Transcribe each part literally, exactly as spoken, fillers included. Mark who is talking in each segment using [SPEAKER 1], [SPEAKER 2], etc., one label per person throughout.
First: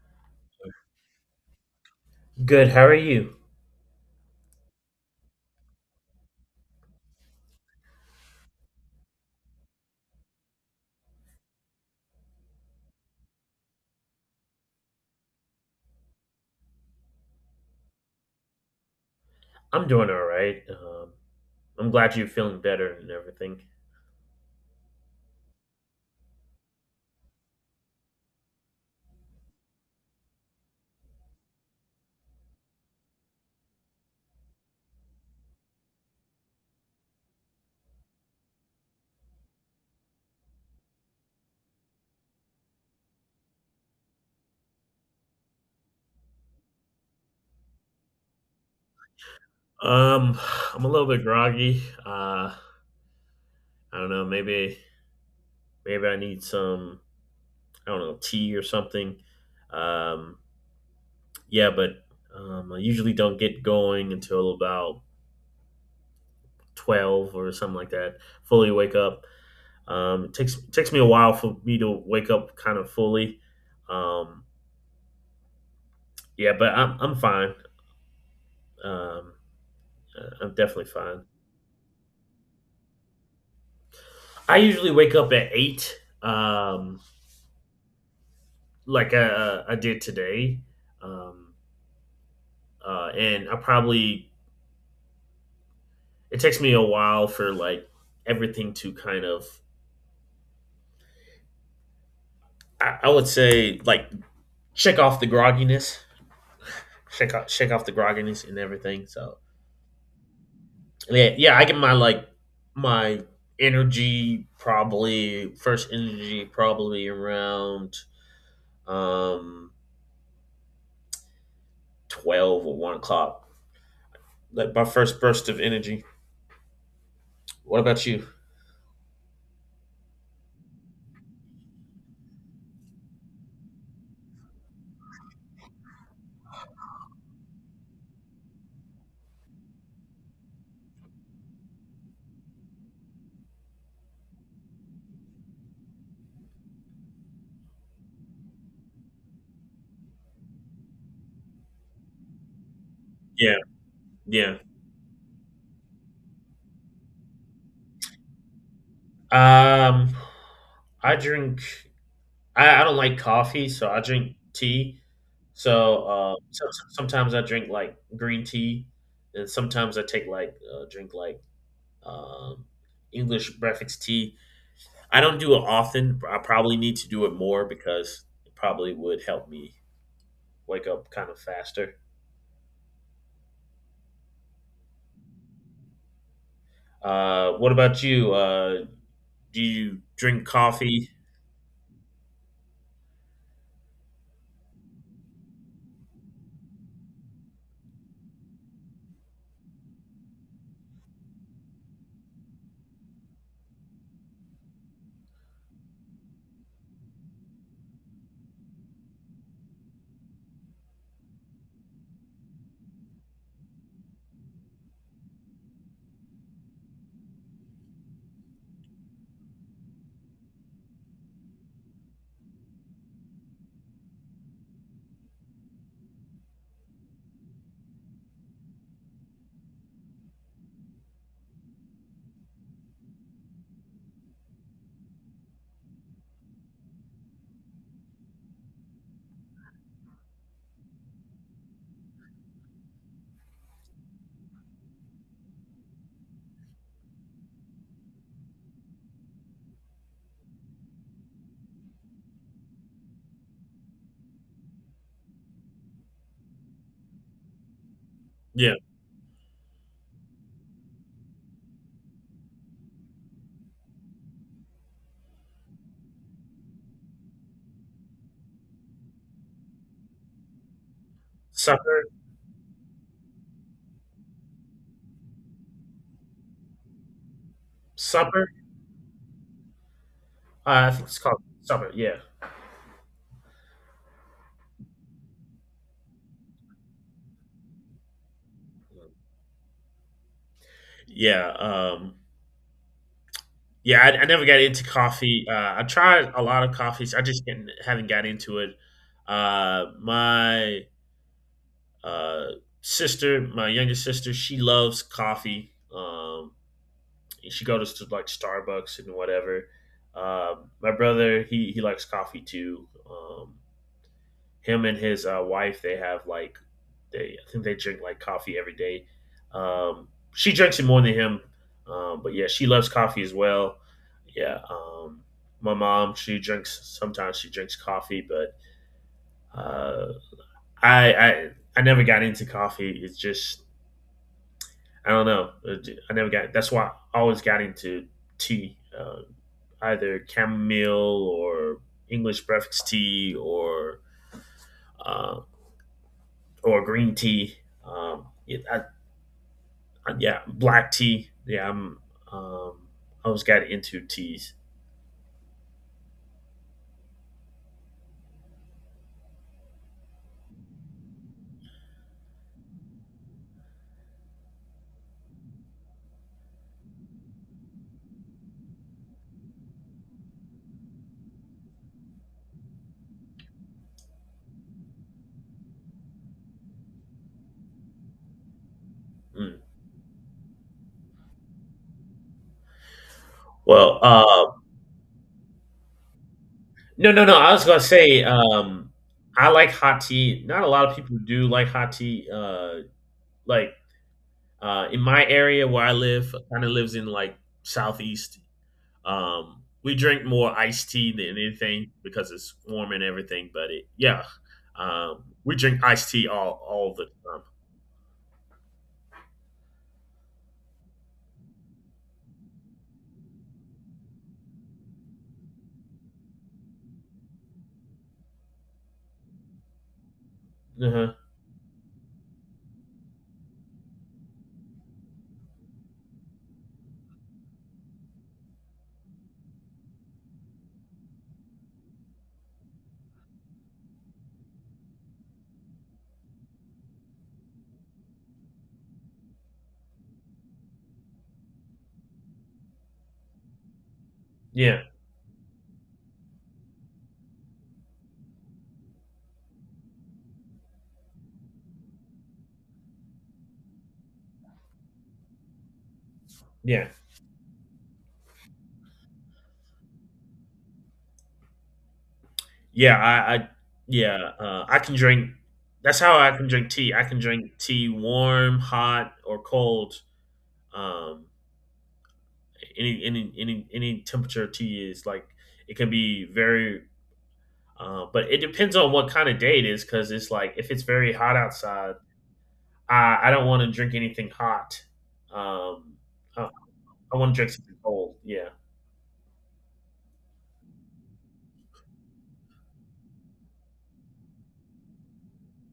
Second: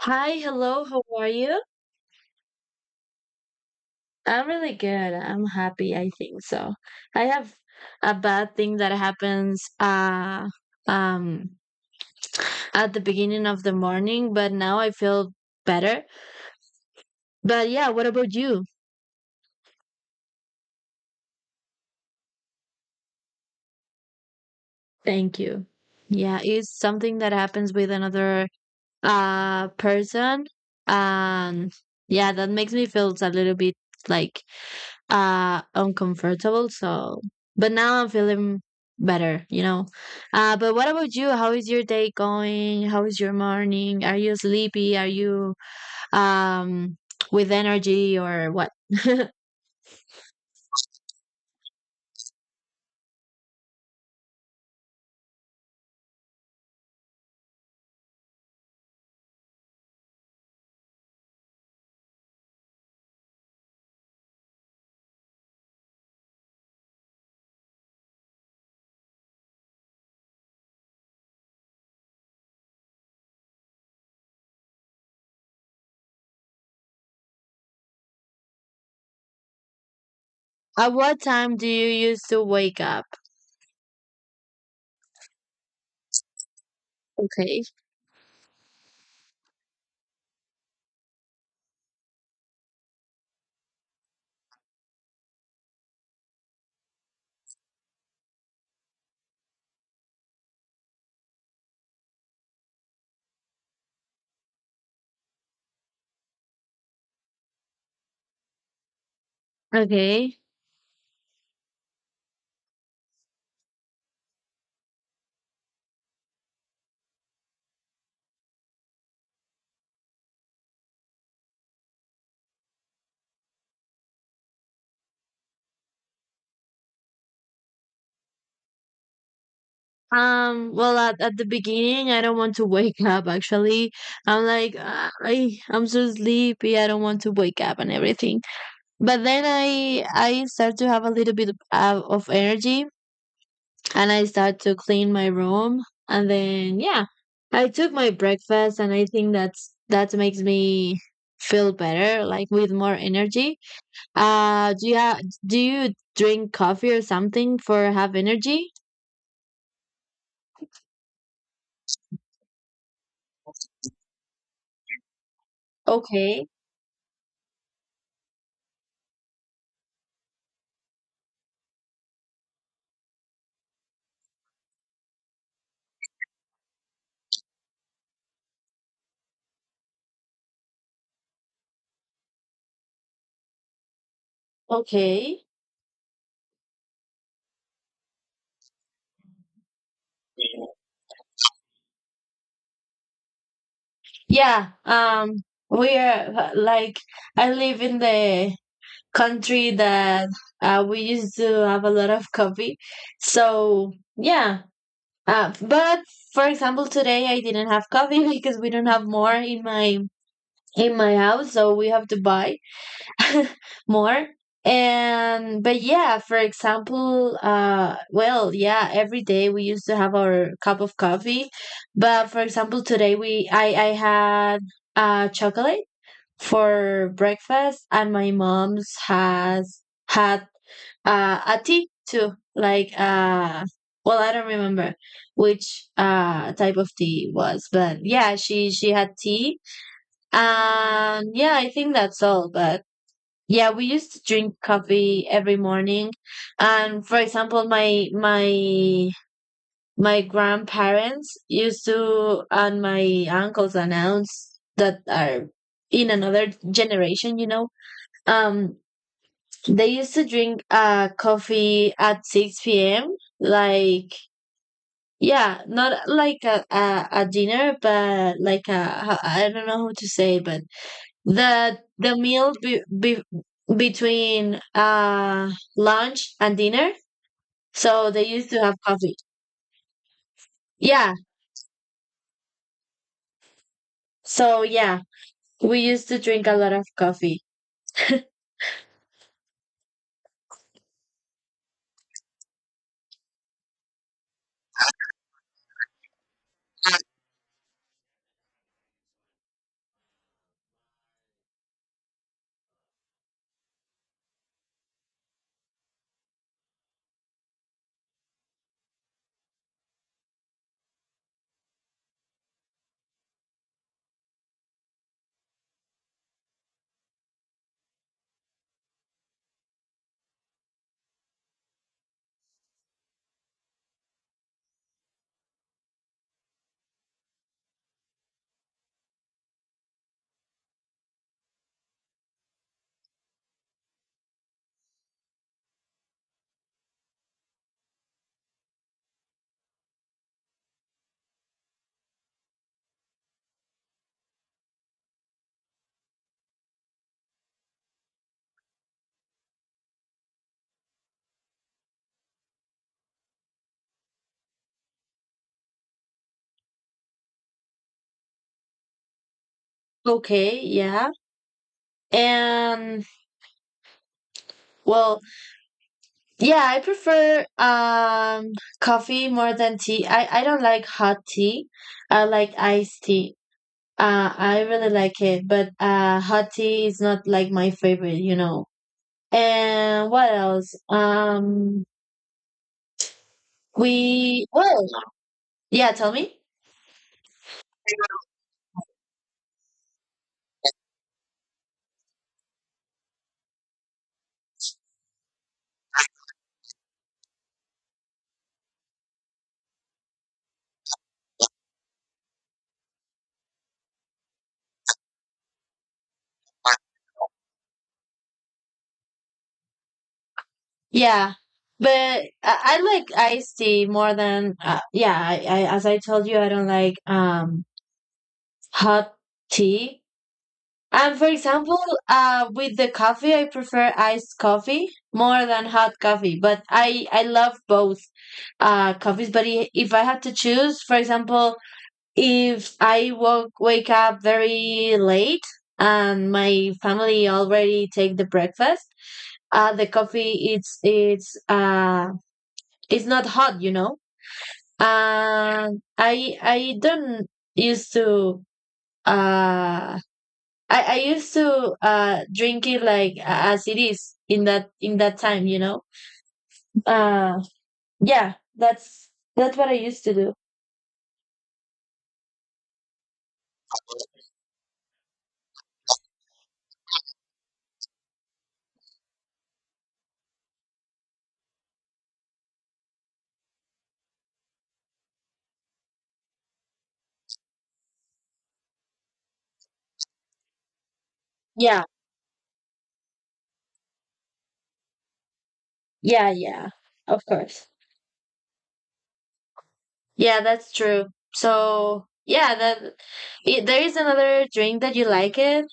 [SPEAKER 1] Hi, hello, how are you?
[SPEAKER 2] Good. How are you?
[SPEAKER 1] I'm really good. I'm happy, I think so. I have a bad thing that happens uh um at the beginning of the morning, but now I feel better. But yeah, what about you?
[SPEAKER 2] I'm doing all right. Um, I'm glad you're feeling better and everything.
[SPEAKER 1] Thank you. Yeah, it's something that happens with another uh person. Um yeah, that makes me feel a little bit like uh uncomfortable, so but now I'm feeling better you know uh But what about you? How is your day going? How is your morning? Are you sleepy? Are you um with energy or what?
[SPEAKER 2] Um, I'm a little bit groggy. Uh, I don't know. Maybe maybe I need some. I don't know, tea or something. Um, yeah, but um, I usually don't get going until about twelve or something like that. Fully wake up. Um, it takes takes me a while for me to wake up kind of fully. Um, yeah, but I'm I'm fine. Um, uh, I'm definitely
[SPEAKER 1] At what
[SPEAKER 2] fine.
[SPEAKER 1] time do you used to wake up?
[SPEAKER 2] I usually wake up at eight, um,
[SPEAKER 1] Okay.
[SPEAKER 2] like I, I did today, um, uh, and I probably it takes me a while for like everything to kind of I, I would say like shake off the grogginess, shake off, shake off the grogginess and everything. So
[SPEAKER 1] Okay.
[SPEAKER 2] yeah, yeah, I get my like my energy probably first energy probably around um twelve or one o'clock, like my first burst of energy. What about you?
[SPEAKER 1] Um well, at, at the beginning I don't want to wake up, actually. I'm like "Ah, I, I'm so sleepy, I don't want to wake up and everything. But then I I start to have a little bit of, uh, of energy, and I start to clean my room, and then yeah, I took my breakfast, and I think that's that makes me feel better, like with more
[SPEAKER 2] Yeah.
[SPEAKER 1] energy.
[SPEAKER 2] Yeah.
[SPEAKER 1] Uh do you ha- do you drink coffee or something for have energy?
[SPEAKER 2] Um, I drink. I, I don't like coffee, so I drink tea. So, uh,
[SPEAKER 1] Okay.
[SPEAKER 2] so so- sometimes I drink like green tea, and sometimes I take like uh, drink like um, English breakfast tea. I don't do it often. I probably need to do it more because it probably would help me wake up kind of faster.
[SPEAKER 1] Okay.
[SPEAKER 2] Uh, what about you? Uh, do you drink coffee?
[SPEAKER 1] Yeah, um we are uh, like I live in the country that uh, we used to have a lot of coffee. So yeah, uh, but for example, today I didn't have coffee because we don't have more in my in my house, so we have to buy more. And but yeah, for example, uh, well, yeah, every day we used to have our cup of coffee. But for example, today we I I had uh chocolate for breakfast, and my mom's has had uh ati too, like uh well, I don't remember which uh type of tea it was. But yeah, she she had tea, and yeah, I think that's all. But yeah, we used to drink coffee every morning. And for example, my my my grandparents used to, and my uncles and aunts that are in another generation, you know
[SPEAKER 2] Yeah.
[SPEAKER 1] um they used to drink uh coffee at six p m. Like, yeah, not like a, a, a dinner, but like a, I don't know how to say, but the
[SPEAKER 2] Supper?
[SPEAKER 1] the meal be, be, between uh lunch and dinner. So they
[SPEAKER 2] Supper?
[SPEAKER 1] used to have coffee.
[SPEAKER 2] Uh, I think
[SPEAKER 1] Yeah.
[SPEAKER 2] it's called supper. Yeah.
[SPEAKER 1] So yeah, we used to drink a lot of coffee.
[SPEAKER 2] Yeah, um, yeah, I, I never got into coffee. Uh, I tried a lot of coffees. I just didn't, haven't got into it. Uh, my uh, sister, my younger sister, she loves coffee. Um, she goes to like Starbucks and whatever. Um, my brother, he he likes coffee too. Um, him and his uh, wife they have like they I think they drink like coffee every day. Um, she drinks it more than him, um, but yeah, she loves coffee as well. Yeah, um, my mom she drinks sometimes she drinks coffee, but uh, I I I never got into coffee. It's just I don't know. It- I never got. That's why I always got into tea, uh, either chamomile or English breakfast tea or. Um, or green tea. Um, yeah, I, I- yeah, black tea. Yeah, I'm. Um, I was got into teas.
[SPEAKER 1] Okay, yeah. And well, yeah, I prefer um coffee more than tea. I I don't like hot tea. I like iced tea. Uh I really like it, but uh hot tea is not like my favorite, you know.
[SPEAKER 2] Mm.
[SPEAKER 1] And what else? Um
[SPEAKER 2] Well,
[SPEAKER 1] we
[SPEAKER 2] uh,
[SPEAKER 1] Well, yeah, tell me.
[SPEAKER 2] no, no, no. I was gonna say, um, I like hot tea. Not a lot of people do like hot tea. Uh, like uh, in my area where I live, kind of lives in like southeast. Um, we drink more iced tea than anything because it's warm and everything. But it, yeah, um, we drink iced tea all all the time.
[SPEAKER 1] Yeah. But I, I like iced tea more than uh, yeah, I, I as I told you, I don't like um hot tea.
[SPEAKER 2] Uh-huh.
[SPEAKER 1] And for example, uh, with the coffee, I prefer iced coffee more than hot coffee, but I I love both uh coffees. But i- if I had to choose, for example, if I woke wake up very late and my family already take the breakfast, uh, the coffee, it's it's uh it's not hot, you know.
[SPEAKER 2] Yeah,
[SPEAKER 1] And I I don't used to uh I, I used to uh drink it like a- as it is in that in that time, you know.
[SPEAKER 2] yeah.
[SPEAKER 1] Uh yeah, that's that's what I used to do.
[SPEAKER 2] Yeah, I, I yeah, uh, I can drink. That's how I can drink tea. I can drink tea warm, hot, or cold. Um, any any any any temperature tea is like it can be very. Uh, but it depends on what kind of day it is, because it's like if it's very hot
[SPEAKER 1] Yeah.
[SPEAKER 2] outside, I I don't want to drink anything hot. Um,
[SPEAKER 1] Yeah,
[SPEAKER 2] I,
[SPEAKER 1] yeah.
[SPEAKER 2] I
[SPEAKER 1] Of
[SPEAKER 2] want to drink
[SPEAKER 1] course.
[SPEAKER 2] something cold. Yeah.
[SPEAKER 1] Yeah, that's true. So, yeah, that I there is another drink that you like it.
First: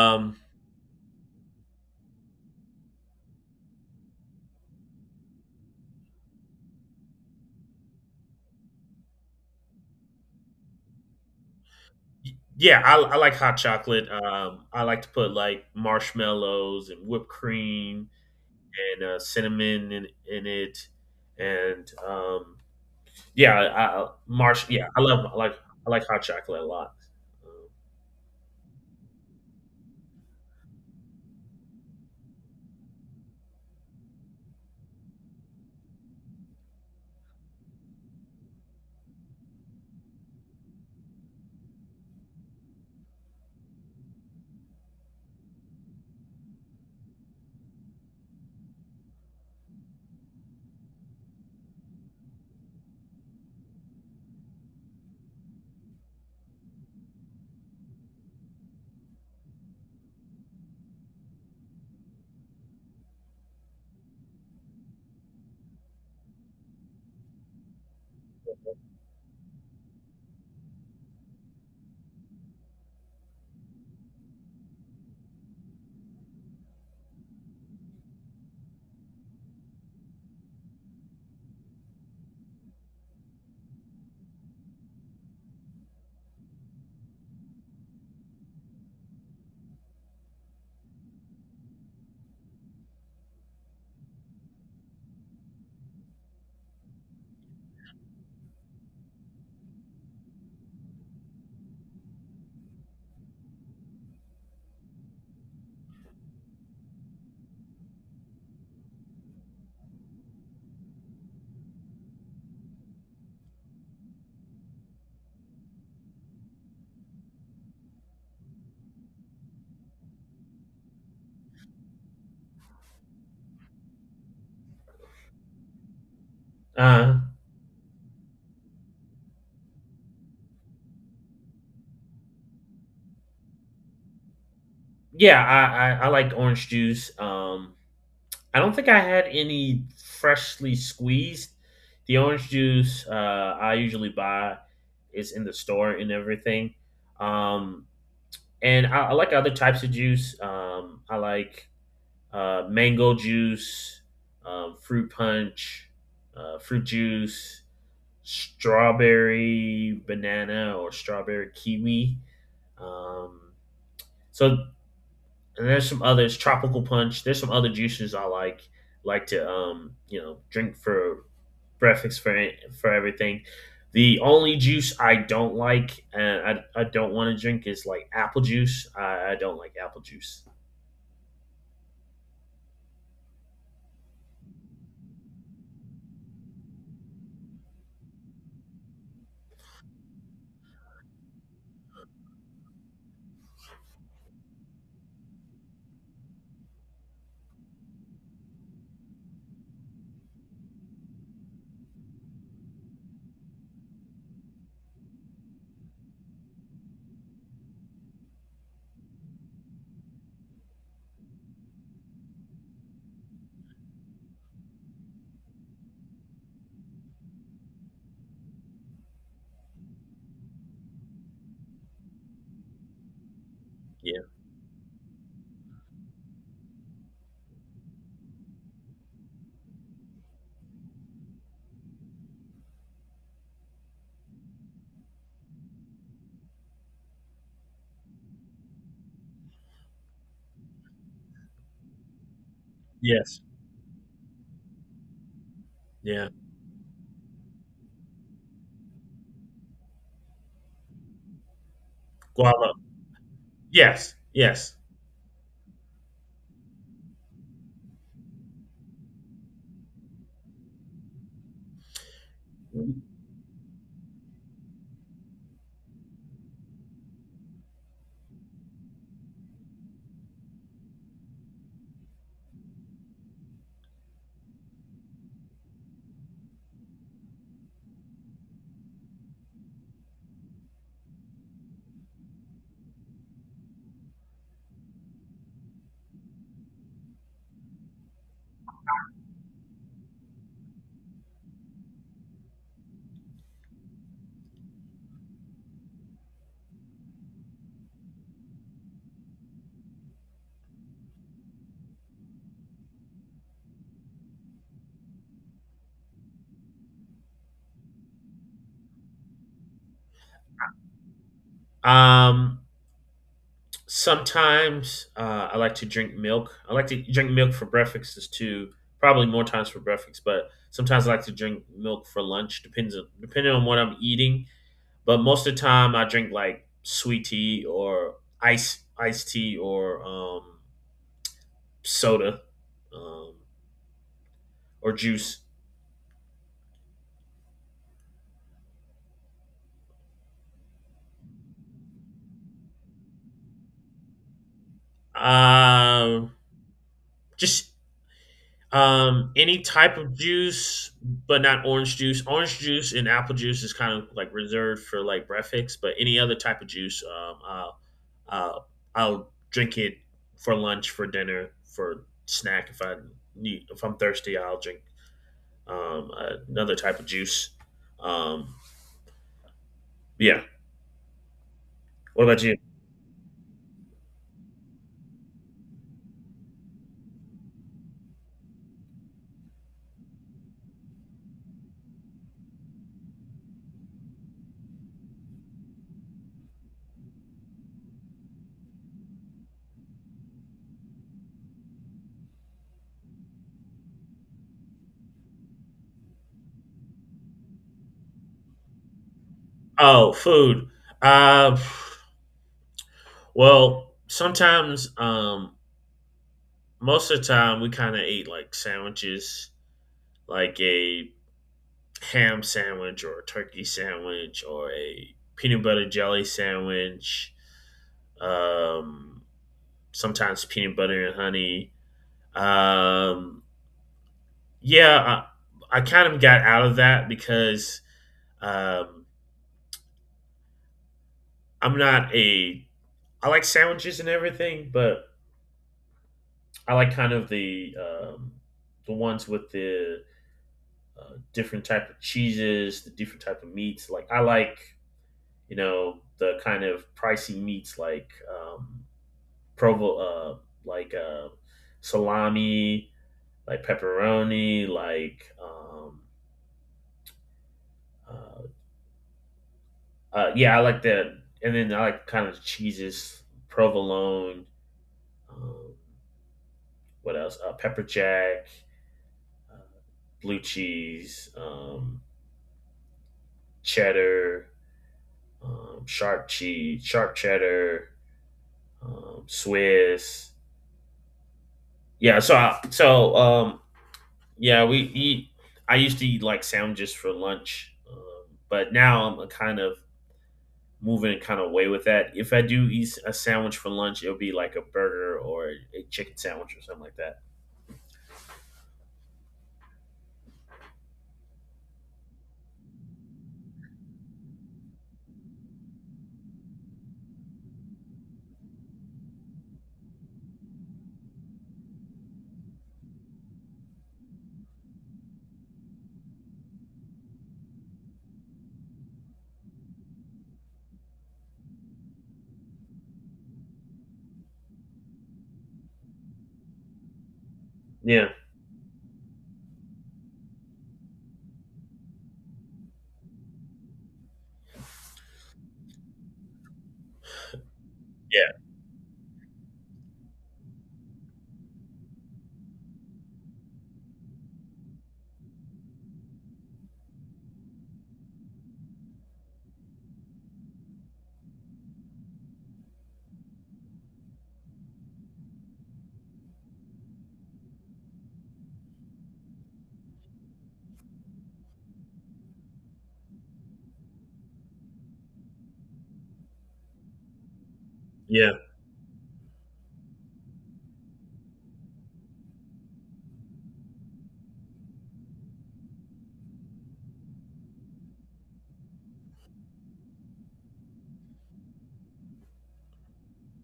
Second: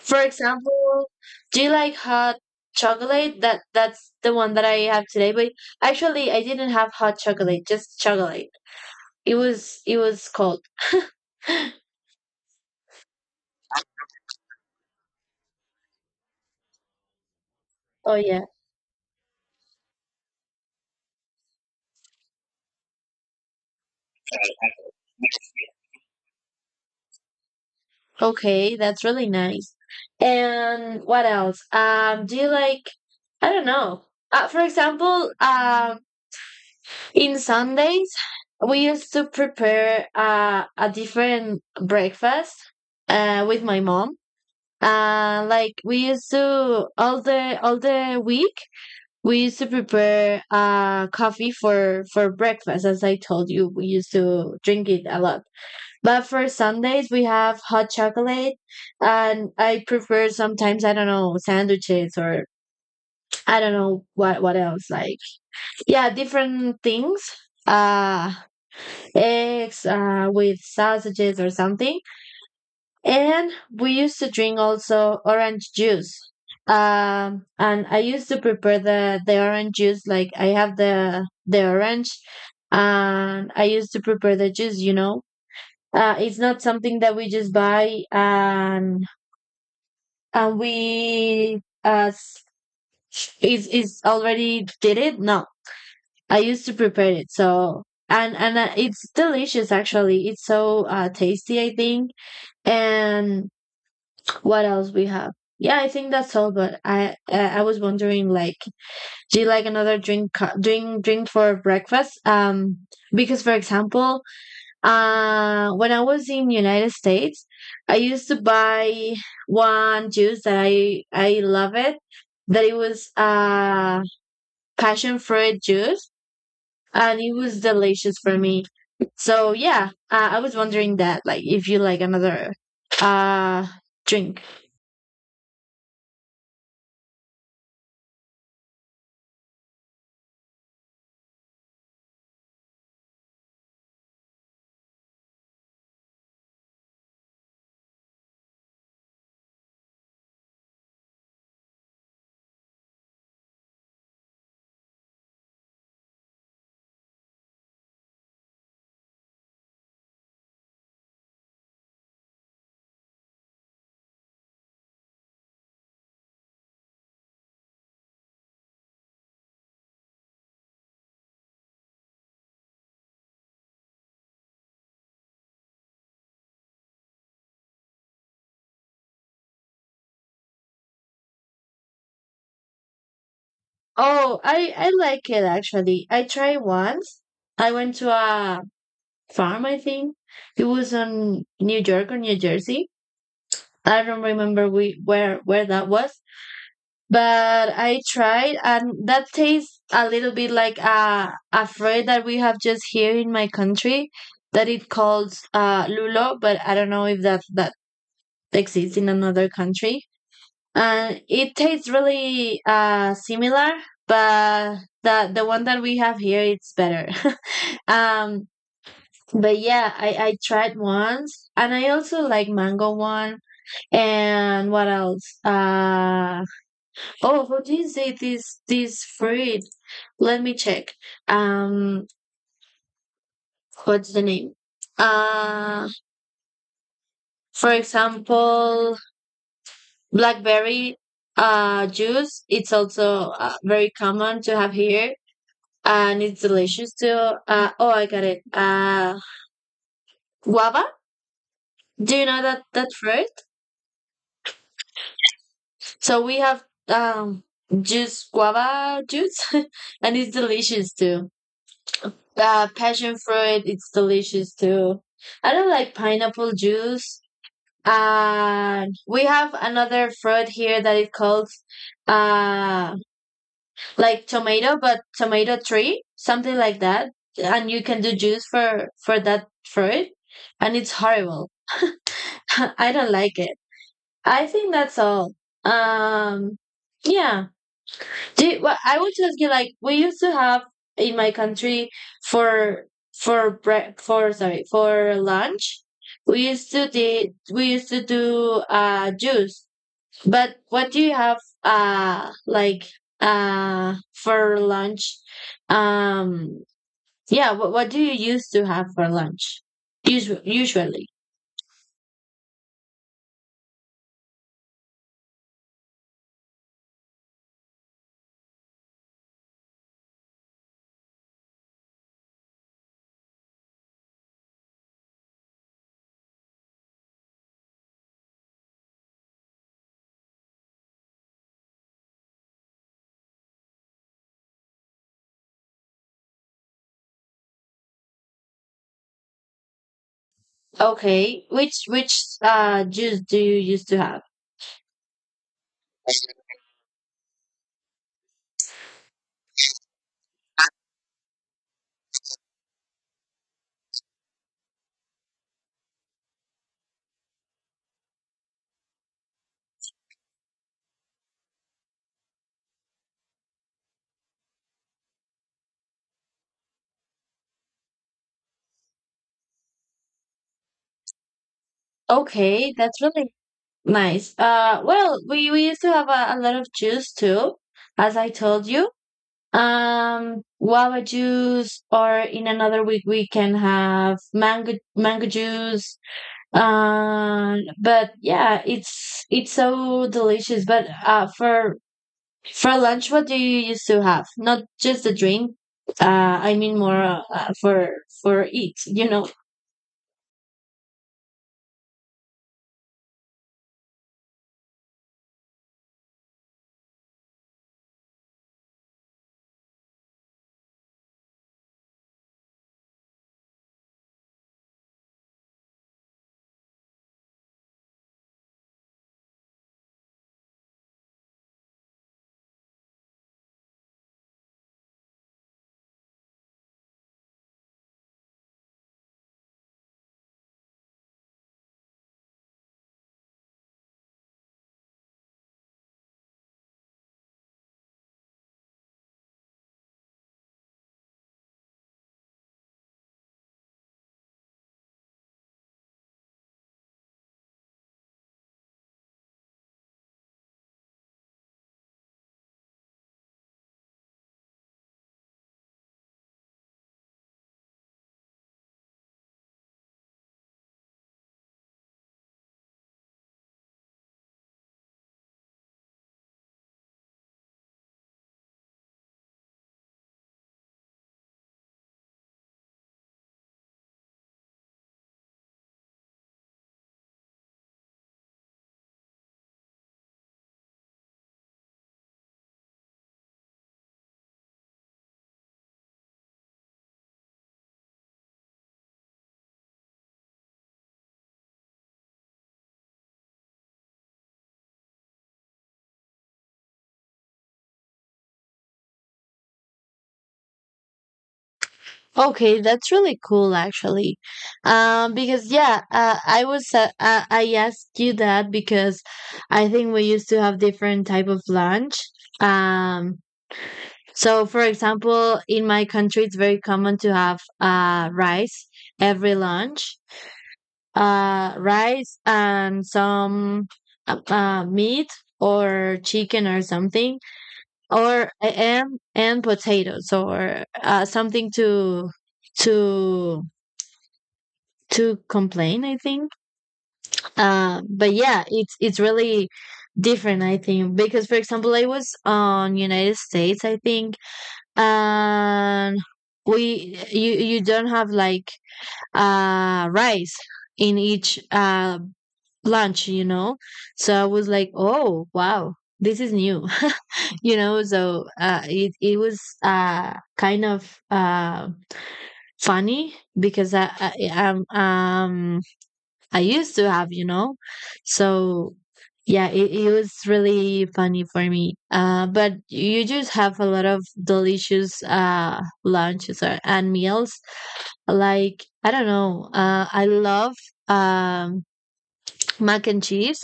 [SPEAKER 1] For example, do you like hot chocolate? That that's the one that I have today, but actually I didn't have hot chocolate, just chocolate. It was it was cold.
[SPEAKER 2] y- yeah, I, I like hot chocolate. Um, I like to put like marshmallows and whipped cream
[SPEAKER 1] Oh yeah.
[SPEAKER 2] and uh, cinnamon in, in it, and um, yeah, I, I, marsh. Yeah, I love I like I like hot chocolate a lot.
[SPEAKER 1] Okay, that's really nice. And what else? Um, do you like, I don't know. Uh, for example, um, in Sundays, we used to prepare uh, a different breakfast uh, with my mom. Uh, like we used to all the all the week, we used to prepare uh coffee for for breakfast. As I told you, we used to drink it a lot. But for Sundays, we have hot chocolate, and I prefer sometimes I don't know sandwiches or I don't know what what else, like, yeah, different things, uh eggs uh with sausages or something, and we used to drink also orange juice. Um and I used to prepare the the orange juice. Like, I have the the orange, and I used to prepare the juice, you know. Uh, it's not something that we just buy and and we as is is already did it. No, I used to prepare it. So and and uh, it's delicious actually. It's so uh, tasty, I think. And what else we have? Yeah, I think that's all. But I uh, I was wondering, like, do you like another drink co- drink drink for breakfast? Um, because for example, Uh, when I was in United States, I used to buy one juice that I I love it. That it was uh passion fruit juice,
[SPEAKER 2] Um, Uh,
[SPEAKER 1] and it was delicious for me. So yeah, uh, I was wondering that, like, if you like another uh drink.
[SPEAKER 2] yeah, I, I I like orange juice. Um, I don't think I had any freshly squeezed. The orange juice uh, I usually buy is in the store and everything. Um, and I, I like other types of juice. Um, I like uh, mango juice, um, fruit punch, uh, fruit juice, strawberry banana or strawberry kiwi. Um, so and there's some others, tropical punch. There's some other juices I like like to um, you know drink for breakfast for for everything. The only juice I don't like and I, I don't want to drink is like apple juice. I, I don't like apple juice.
[SPEAKER 1] Oh, I I like it actually. I tried once. I went to a farm, I think. It was on New York or New Jersey. I don't remember we where where that was, but I tried, and that tastes a little bit like a a fruit that we have just here in my country that it calls uh, lulo, but I don't know if that that exists in another country. And it tastes really uh, similar, but the the one that we have here it's better. um, but yeah, I I tried once, and I also like mango one,
[SPEAKER 2] Yeah.
[SPEAKER 1] and what else? Uh Oh, how do you say This this fruit? Let me check. Um, what's the name? Uh, for example, blackberry uh juice. It's also
[SPEAKER 2] Yes.
[SPEAKER 1] uh, very common to have here, and
[SPEAKER 2] Yeah.
[SPEAKER 1] it's delicious too. Uh, oh, I got it. Uh, guava. Do you know that
[SPEAKER 2] Guava.
[SPEAKER 1] that fruit?
[SPEAKER 2] Yes, yes.
[SPEAKER 1] So we have um juice guava juice, and it's delicious too. Uh, passion fruit, it's delicious too. I don't like pineapple juice. And we have another fruit here that it called uh like tomato, but tomato tree, something like that. And you can do juice for for that fruit, and it's horrible. I don't like it. I think that's all. Um, yeah. Do Well, I want to ask you, like, we used to have in my country for for break for sorry, for lunch, we used to do we used to do uh juice. But what do you have uh like uh for lunch? Um, yeah. What what do you used to have for lunch? Usu usually.
[SPEAKER 2] Um, Sometimes uh, I like to drink milk. I like to drink milk for breakfast is too. Probably more times for breakfast, but sometimes I like to drink milk for lunch. Depends on, depending on what I'm eating. But most of the time, I drink like sweet tea or ice iced tea or um, soda, um, or juice.
[SPEAKER 1] Okay. Which which uh juice do you used to have?
[SPEAKER 2] Um, just Um, any type of juice, but not orange juice. Orange juice and apple juice is kind of like reserved for like breakfast, but any other type of juice, um, I'll, I'll I'll drink it for lunch, for dinner, for snack. If I need, if I'm thirsty, I'll drink um, another type of juice. Um, yeah. What about you?
[SPEAKER 1] Okay, that's really nice. Uh, well, we, we used to have a, a lot of juice too, as I told you. Um, guava juice, or in another week we can have mango mango juice. Um, but yeah, it's it's so delicious. But uh, for for lunch, what do you used to have? Not just the drink. Uh, I mean more uh, for for eat. You know.
[SPEAKER 2] Oh, food. Uh, well, sometimes, um, most of the time, we kind of ate like sandwiches, like a ham sandwich or a turkey sandwich or a peanut butter jelly sandwich. Um, Sometimes peanut butter and honey. Um, yeah, I, I kind of got out of that because um, I'm not a. I like sandwiches and everything, but I like kind of the um, the ones with the uh, different type of cheeses, the different type of meats. Like I like you know the kind of pricey meats like um, provo uh, like uh, salami, like pepperoni, like um, uh, uh, yeah, I like that. And then I like kind of cheeses, provolone, um, what else? Uh, pepper jack, uh, blue cheese, um, cheddar, um, sharp cheese, sharp cheddar, um, Swiss. Yeah, so I, so um, Yeah, we eat. I used to eat like sandwiches for lunch, um, but now I'm a kind of moving kind of away with that. If I do eat a sandwich for lunch, it'll be like a burger or a chicken sandwich or something like that.
[SPEAKER 1] Okay, that's really cool actually. Um, because yeah, uh, I was uh, uh, I asked you that because I think we used to have different type of lunch. Um, so for example, in my country, it's very common to have uh rice every lunch. Uh, rice and some uh, uh, meat or chicken or something,
[SPEAKER 2] Yeah,
[SPEAKER 1] or and and potatoes or uh, something to to to complain, I think. Uh, but
[SPEAKER 2] yeah,
[SPEAKER 1] yeah, it's it's really different, I think. Because for example, I was on United States, I think. And we you you don't have like uh rice in each uh lunch, you know. So I was like, oh wow, this is new. You know, so uh, it, it was uh, kind of uh, funny because I, I, I'm, um I used to have, you know?
[SPEAKER 2] yeah,
[SPEAKER 1] So yeah, it, it was really funny for me. Uh, but you just have a lot of delicious uh lunches or, and meals. Like I don't know, uh, I love um mac and cheese.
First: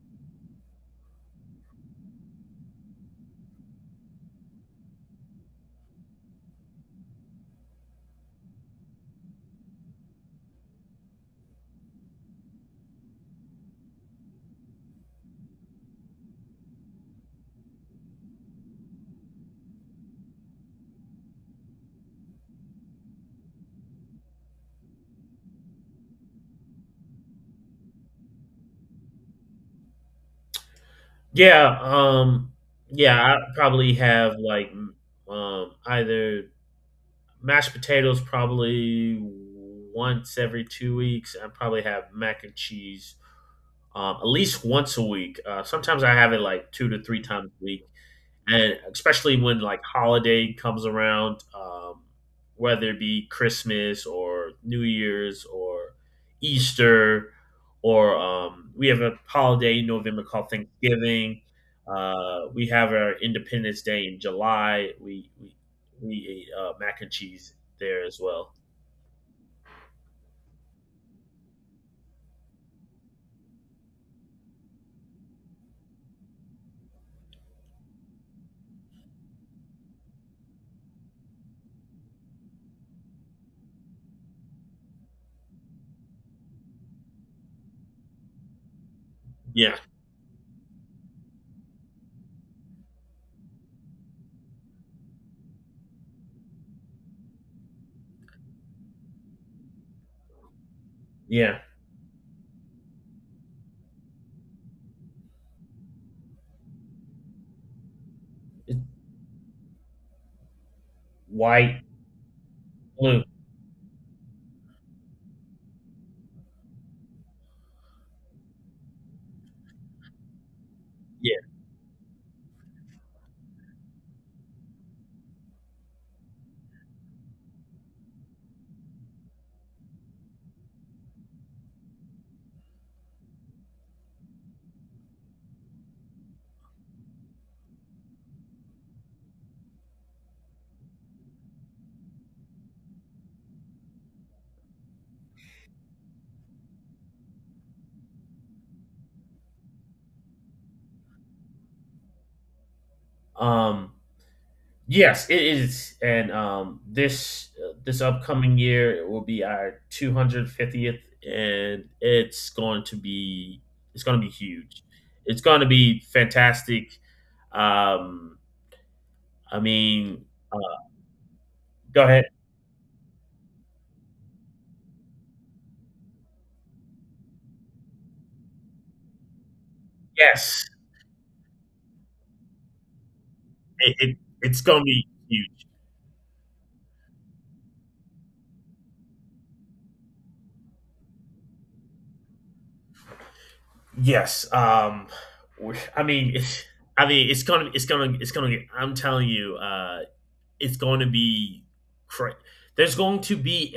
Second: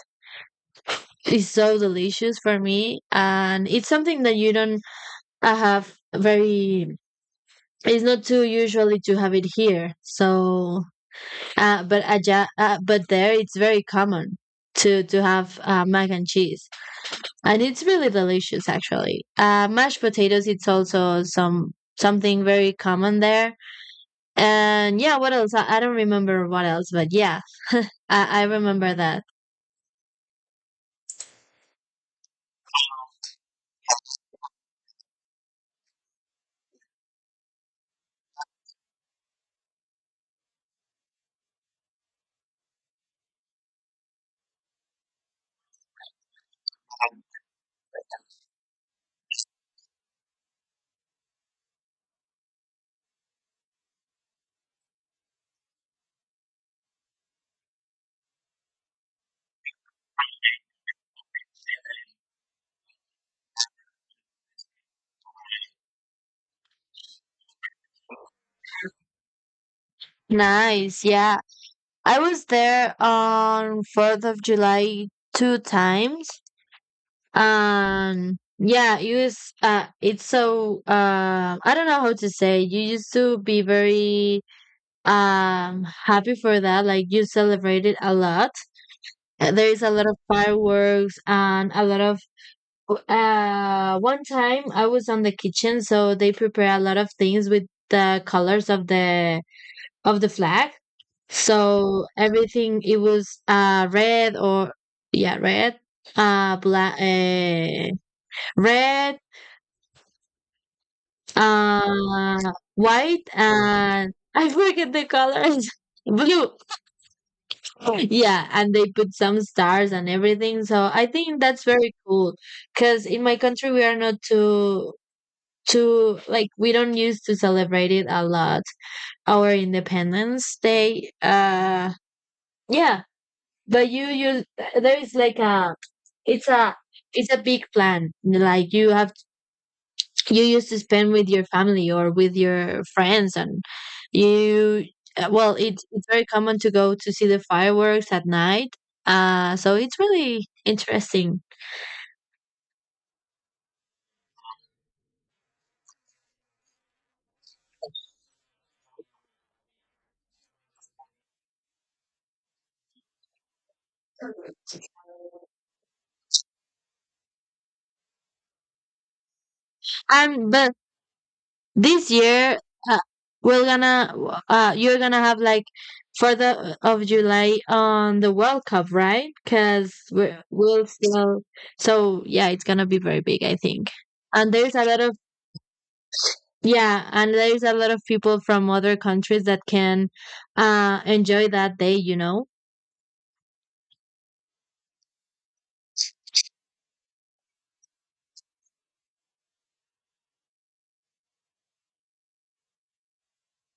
[SPEAKER 1] It's so delicious for me, and it's something that you don't uh, have very. It's not too usually to have it here, so Uh, but aja, uh, but there it's very common to to have uh, mac and cheese, and it's really delicious actually. Uh, mashed potatoes, it's also some something very common there. And yeah, what else? I, I don't remember what else, but yeah, I, I remember that.
[SPEAKER 2] yeah. Um, yeah. I probably have like m- um either mashed potatoes probably once every two weeks. I probably have mac and cheese um, at least once a week. Uh, sometimes I have it like two to three times a week, and especially when like holiday comes around, um, whether it be Christmas or New Year's or Easter, or um, we have a holiday in November called Thanksgiving. Uh, we have our Independence Day in July. We we we ate uh, mac and cheese there as well.
[SPEAKER 1] Nice, yeah. I was there on Fourth of July two times, and yeah, it was. Uh, it's so. Uh, I don't know how to say. You used to be very Um, happy for that. Like you celebrated a lot. Uh, There
[SPEAKER 2] Yeah,
[SPEAKER 1] is a lot of fireworks and a lot of. Uh, one time I was on the kitchen, so they prepare a lot of things with the colors of the of the flag.
[SPEAKER 2] yeah,
[SPEAKER 1] So everything it was uh red or, yeah, red, uh black, uh,
[SPEAKER 2] it's
[SPEAKER 1] red,
[SPEAKER 2] white,
[SPEAKER 1] uh
[SPEAKER 2] blue.
[SPEAKER 1] white, and I forget the colors. Blue. Yeah, and they put some stars and everything, so I
[SPEAKER 2] Yeah.
[SPEAKER 1] think that's very cool because in my country we are not too too like, we don't used to celebrate it a lot, our independence day. Uh yeah, but you you there is like a, it's a, it's a big plan. Like you have, you used to spend with your family or with your friends, and you, uh, well it's it's very common to go to see the fireworks at night. Uh so it's really interesting.
[SPEAKER 2] Um, Yes, it is, and um, this this upcoming year will be our two hundred fiftieth, and it's going to be it's going to be huge. It's going to be fantastic. Um, I mean,
[SPEAKER 1] Um
[SPEAKER 2] uh,
[SPEAKER 1] but
[SPEAKER 2] go
[SPEAKER 1] this
[SPEAKER 2] ahead.
[SPEAKER 1] year, uh, we're gonna, uh you're gonna have like, for the of July on the World Cup, right? Because
[SPEAKER 2] Yes,
[SPEAKER 1] we'll still, so yeah, it's gonna be very big, I think.
[SPEAKER 2] it, it
[SPEAKER 1] And
[SPEAKER 2] it's
[SPEAKER 1] there's
[SPEAKER 2] going to
[SPEAKER 1] a lot
[SPEAKER 2] be
[SPEAKER 1] of,
[SPEAKER 2] huge.
[SPEAKER 1] yeah, and there's a lot of people from other countries that can uh enjoy that day, you know.
[SPEAKER 2] Yes. Um, we- I mean, it's, I mean, it's gonna, it's gonna, it's gonna get. I'm telling you, uh, it's going to be cra- there's going to be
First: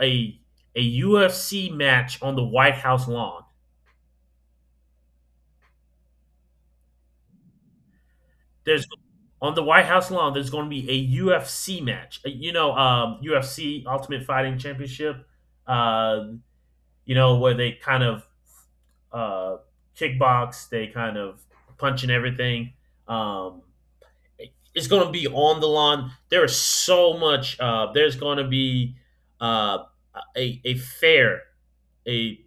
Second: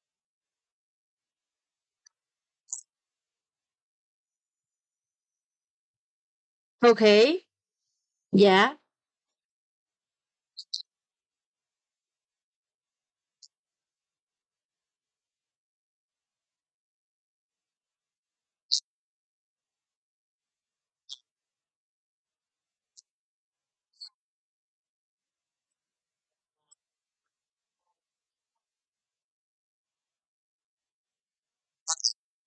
[SPEAKER 2] a a a U F C match on the White House lawn.
[SPEAKER 1] Okay. Yeah.
[SPEAKER 2] There's On the White House lawn, there's going to be a U F C match. Uh, You know, um, U F C Ultimate Fighting Championship. Uh, you know where they kind of uh, kickbox, they kind of punch and everything. Um, it's going to be on the lawn. There is so much. Uh, there's going to be uh, a a fair, a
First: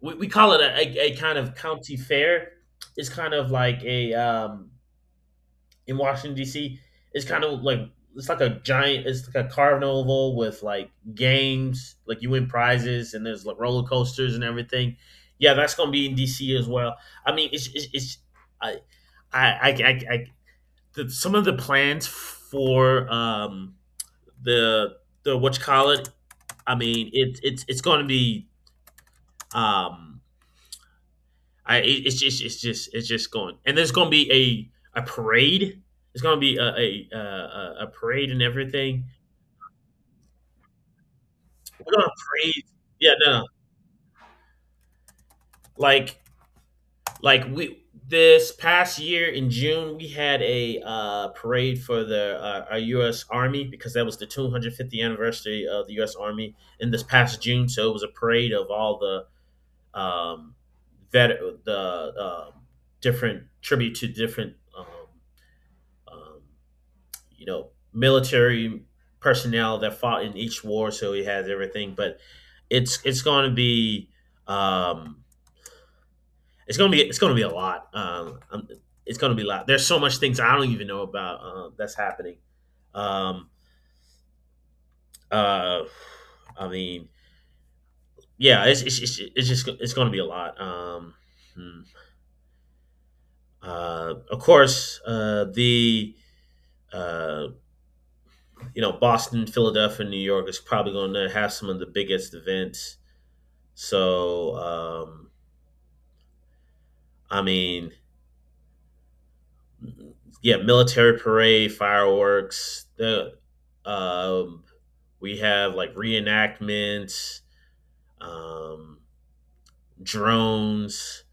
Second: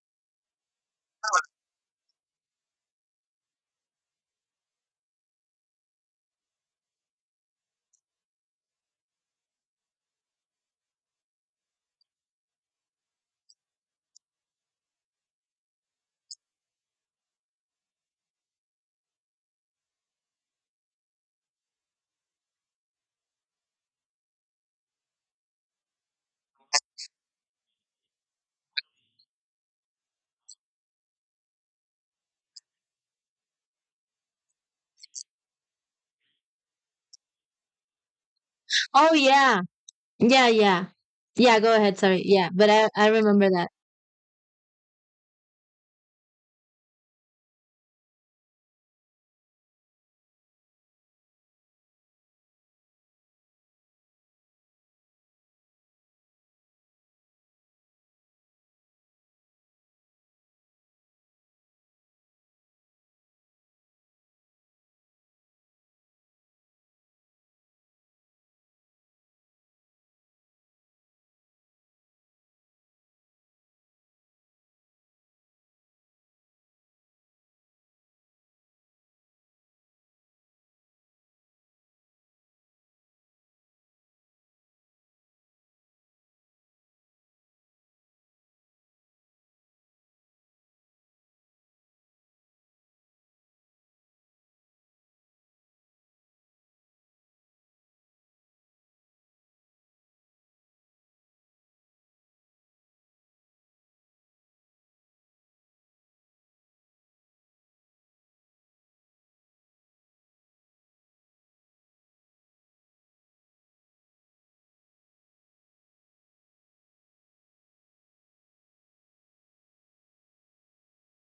[SPEAKER 2] we, we call it a, a, a kind of county fair. It's kind of like a um in Washington D C. It's kind of like it's like a giant. It's like a carnival with like games. Like you win prizes and there's like roller coasters and everything. Yeah, that's gonna be in D C as well. I mean, it's it's, it's I I I, I, I the, some of the plans for um the the what you call it. I mean, it's it's it's going to be um I it's just it's just it's just going and there's going to be a a parade. It's going to be a a, a a- a parade and everything.
[SPEAKER 1] Oh yeah. Yeah, yeah. Yeah, go
[SPEAKER 2] We're
[SPEAKER 1] ahead,
[SPEAKER 2] going
[SPEAKER 1] sorry.
[SPEAKER 2] to
[SPEAKER 1] Yeah,
[SPEAKER 2] parade.
[SPEAKER 1] but I I
[SPEAKER 2] Yeah, no, no.
[SPEAKER 1] remember that.
[SPEAKER 2] like like we this past year in June we had a uh, parade for the uh, our U S. Army because that was the two hundred fiftieth anniversary of the U S. Army in this past June. So it was a parade of all the um, vet the um different tribute to different um, um, you know military personnel that fought in each war, so he has everything. But it's it's going to be um, it's going to be it's going to be a lot. Um, um, it's going to be a lot. There's so much things I don't even know about uh, that's happening. Um, uh, I mean, yeah, it's it's, it's, it's just it's going to be a lot. Um, hmm. Uh, of course, uh, the uh, you know Boston, Philadelphia, New York is probably going to have some of the biggest events. So, um, I mean, yeah, military parade, fireworks. The um, we have like reenactments, um, drones.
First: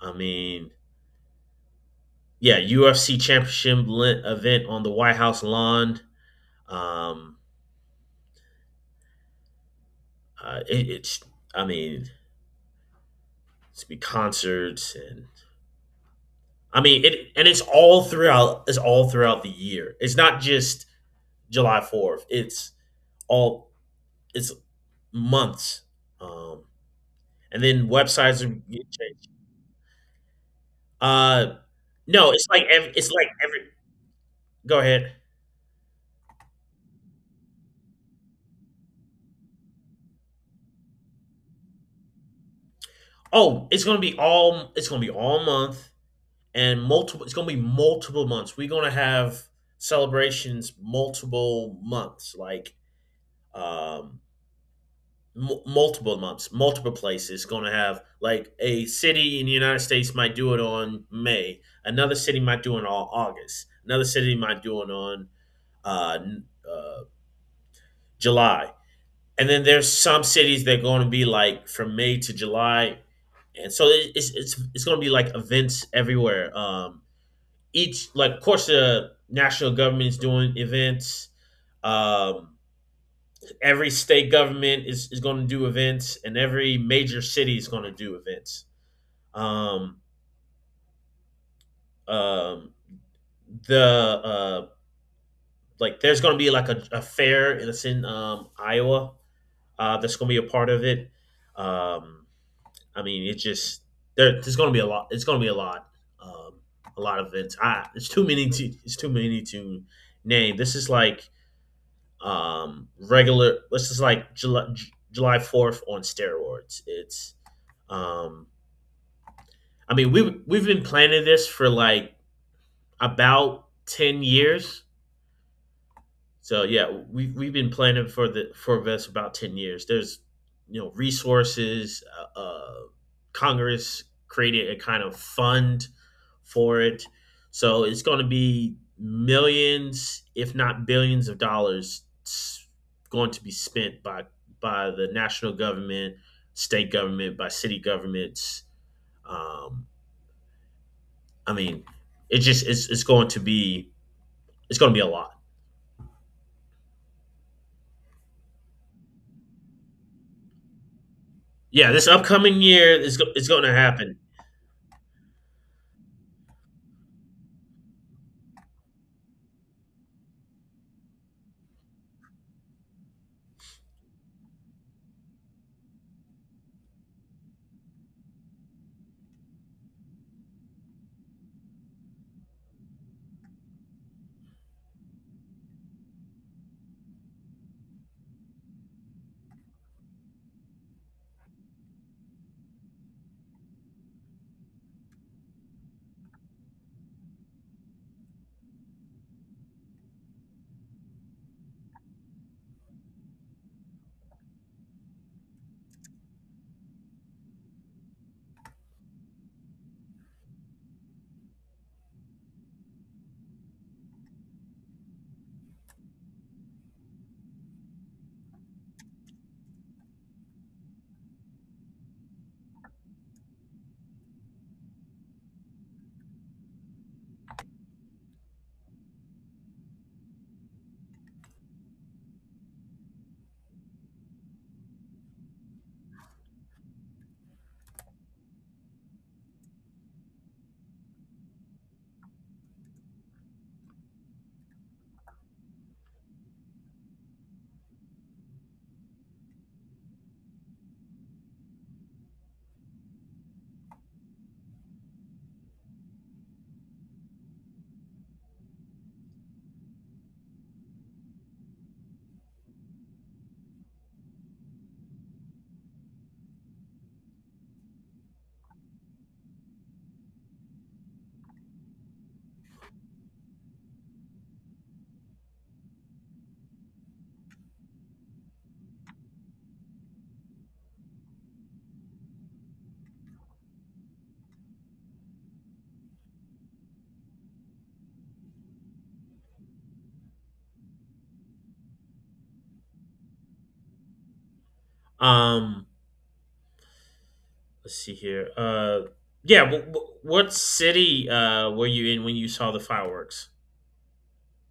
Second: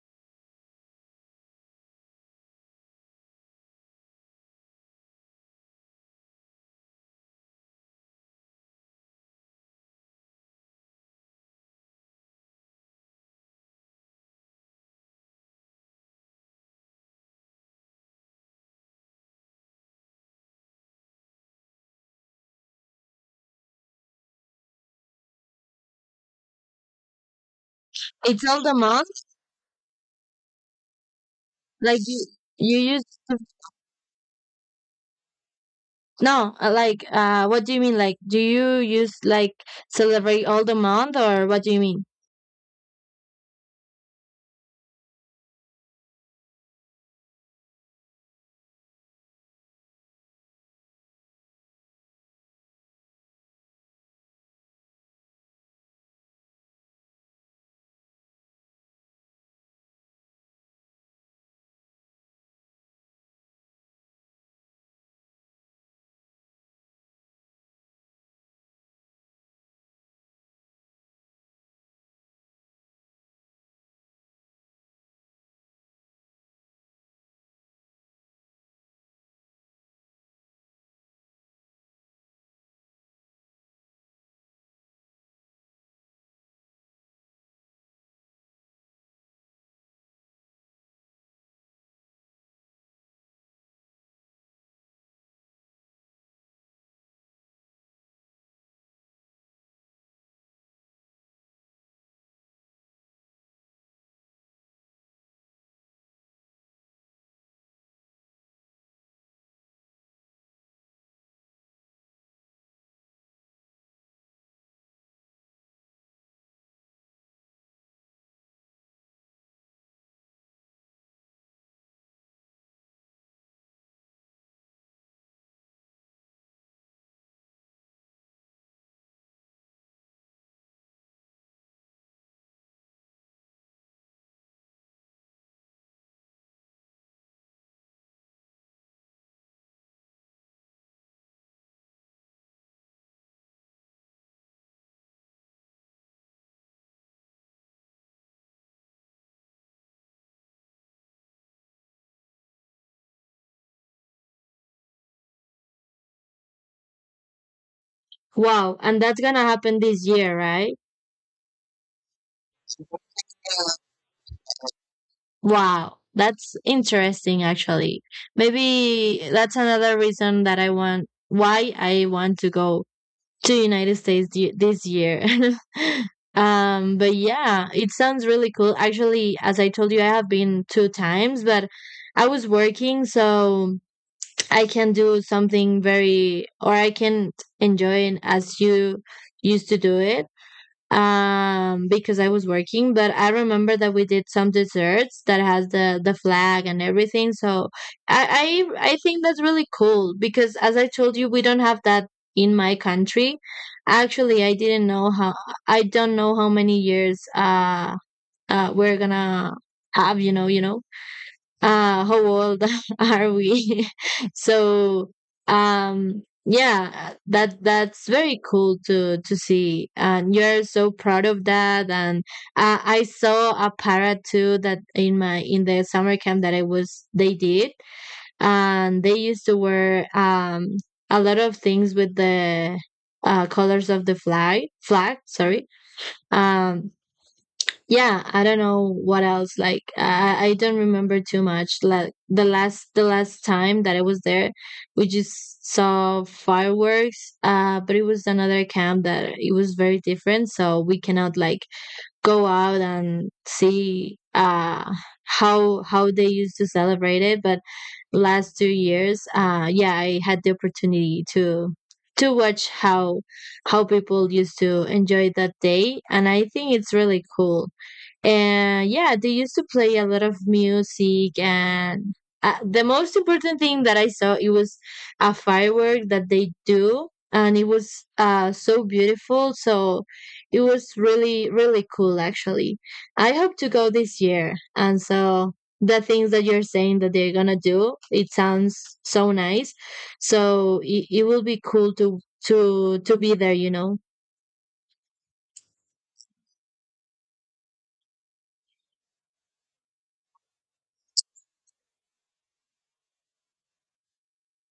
[SPEAKER 2] I mean, yeah, U F C championship le- event on the White House lawn. Um, uh, it, it's, I mean, it's be concerts and I mean it, and it's all throughout. It's all throughout the year. It's not just July fourth. It's all it's months. Um, and then websites
[SPEAKER 1] It's
[SPEAKER 2] are
[SPEAKER 1] all the
[SPEAKER 2] getting
[SPEAKER 1] month,
[SPEAKER 2] changed. Uh,
[SPEAKER 1] like you
[SPEAKER 2] no, it's like
[SPEAKER 1] you
[SPEAKER 2] every,
[SPEAKER 1] use
[SPEAKER 2] it's like every. Go ahead.
[SPEAKER 1] No, uh, like uh what do you mean, like, do you use like celebrate all the month, or what do you mean?
[SPEAKER 2] Oh, it's gonna be all it's gonna be all month and multiple. It's gonna be multiple months. We're gonna have celebrations multiple months. Like um, m- multiple months, multiple places going to have like a city in the United States might do it on May, another city might do it on August, another city might do it on uh, uh, July, and then there's some cities that are going to be like from May to July, and so it- it's it's it's going to be like events everywhere. Um, each like of course the national government is doing events. Um, every state government is, is going to do events and every major city is going to do events, um, um, the uh, like there's going to be like a, a fair in it's in um, Iowa, uh, that's going to be a part of it. um, I mean it just there, there's going to be a lot, it's going to be a lot um, a lot of events. I, it's too many to It's too many to name. This is like um, regular. Let's just like July July fourth on steroids. It's um, I mean we we've been planning this for like about ten years. So yeah, we've we've been planning for the for this about ten years. There's you know resources. Uh, uh, Congress created a kind of fund for it, so it's going to be millions, if not billions, of dollars s- going to be spent by by the national government, state government, by city governments. Um, I mean, it just it's, it's going to be it's going to be a lot.
[SPEAKER 1] Wow, and that's going to happen this year, right?
[SPEAKER 2] Yeah, this upcoming year is go- it's going to happen.
[SPEAKER 1] Wow, that's interesting, actually. Maybe that's another reason that I want why I want to go to United States thi- this year. Um but yeah, it sounds really cool. Actually, as I told you, I have been two times, but I was working, so I can do something very, or I can enjoy it as you used to do it, um because I was working. But I remember that we did some desserts that has the the flag and everything. So I I, I think that's really cool because, as I told you, we don't have that in my country. Actually, I didn't know how I don't know how many years uh uh we're gonna have, you know, you know uh how old are we so, um yeah, that that's very cool to to see, and you're so proud of that. And uh, I saw a parrot too, that in my, in the summer camp that I was, they did, and they used to wear um a lot of things with the uh, colors of the flag flag, sorry. um yeah, I don't know what else. Like i i I don't remember too much, like the last the last time that I was there, we just saw fireworks. Uh but it was another camp that it was very different, so we cannot like go out and see uh how how they used to celebrate it. But last two years, uh yeah, I had the opportunity to to watch how how people used to enjoy that day, and I think it's really cool. And yeah, they used to play a lot of music, and uh, the most important thing that I saw, it was a firework that they do, and it was uh so beautiful. So it was really, really cool, actually. I hope to go this year, and so the things that you're saying that they're gonna do, it sounds so nice. So it, it will be cool to to to be there, you know.
[SPEAKER 2] Um, let's see here. Uh, yeah. W- w- what city uh were you in when you saw the fireworks?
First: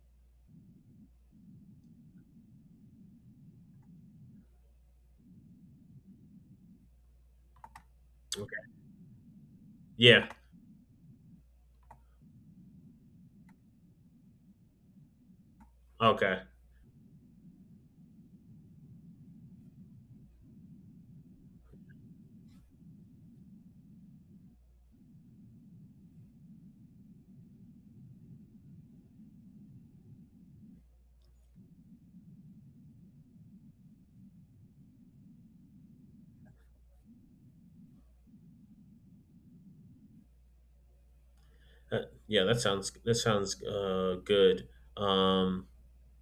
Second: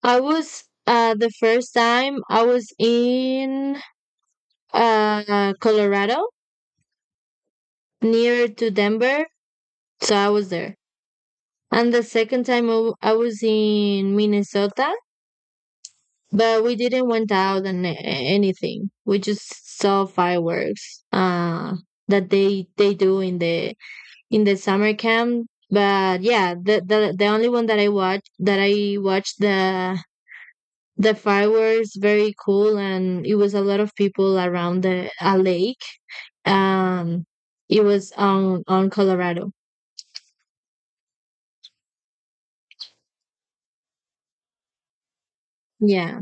[SPEAKER 1] I was, uh the first time I was in uh, Colorado, near to
[SPEAKER 2] Okay.
[SPEAKER 1] Denver. So
[SPEAKER 2] Yeah.
[SPEAKER 1] I was there. And the second time I w- I was in Minnesota,
[SPEAKER 2] Okay.
[SPEAKER 1] but we didn't went out and a- anything. We just saw fireworks, uh, that they they do in the, in the summer camp. But yeah, the, the the only one that I watched that I watched the the fireworks, very cool, and it was a lot of people around the a lake. Um, it was on on Colorado.
[SPEAKER 2] Uh, yeah. That sounds. That sounds uh good. Um.
[SPEAKER 1] Yeah.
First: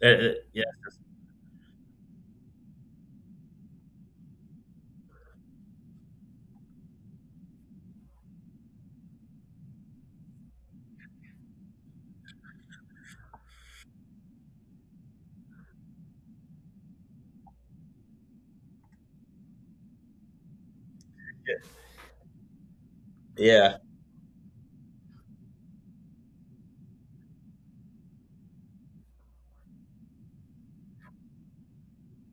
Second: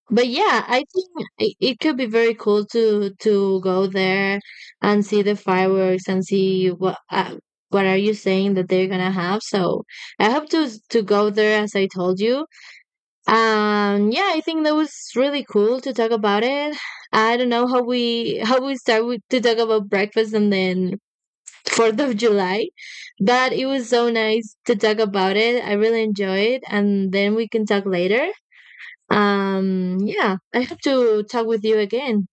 [SPEAKER 2] that-
[SPEAKER 1] But
[SPEAKER 2] that- Yeah.
[SPEAKER 1] yeah, I think it, it could be very cool to to go there and see the fireworks and see what uh, what are you saying that they're gonna have. So I hope to to go there, as I told you. Um, yeah, I think that was really cool to talk about it. I don't know how we how we start with, to talk about breakfast and then Fourth of July, but it
[SPEAKER 2] Yeah.
[SPEAKER 1] was so nice to talk about it. I really enjoyed, and then we can talk later. Um, yeah, I have to talk with you again.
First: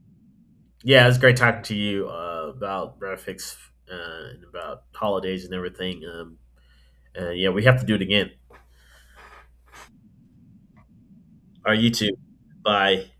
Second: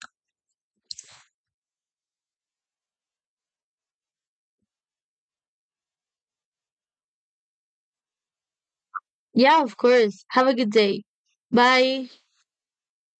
[SPEAKER 2] Yeah. It was great talking to you uh, about graphics uh, and about holidays and everything. Um. And yeah, we have to do it again.
[SPEAKER 1] Yeah, of course. Have a good day.
[SPEAKER 2] All right. You
[SPEAKER 1] Bye.
[SPEAKER 2] too. Bye.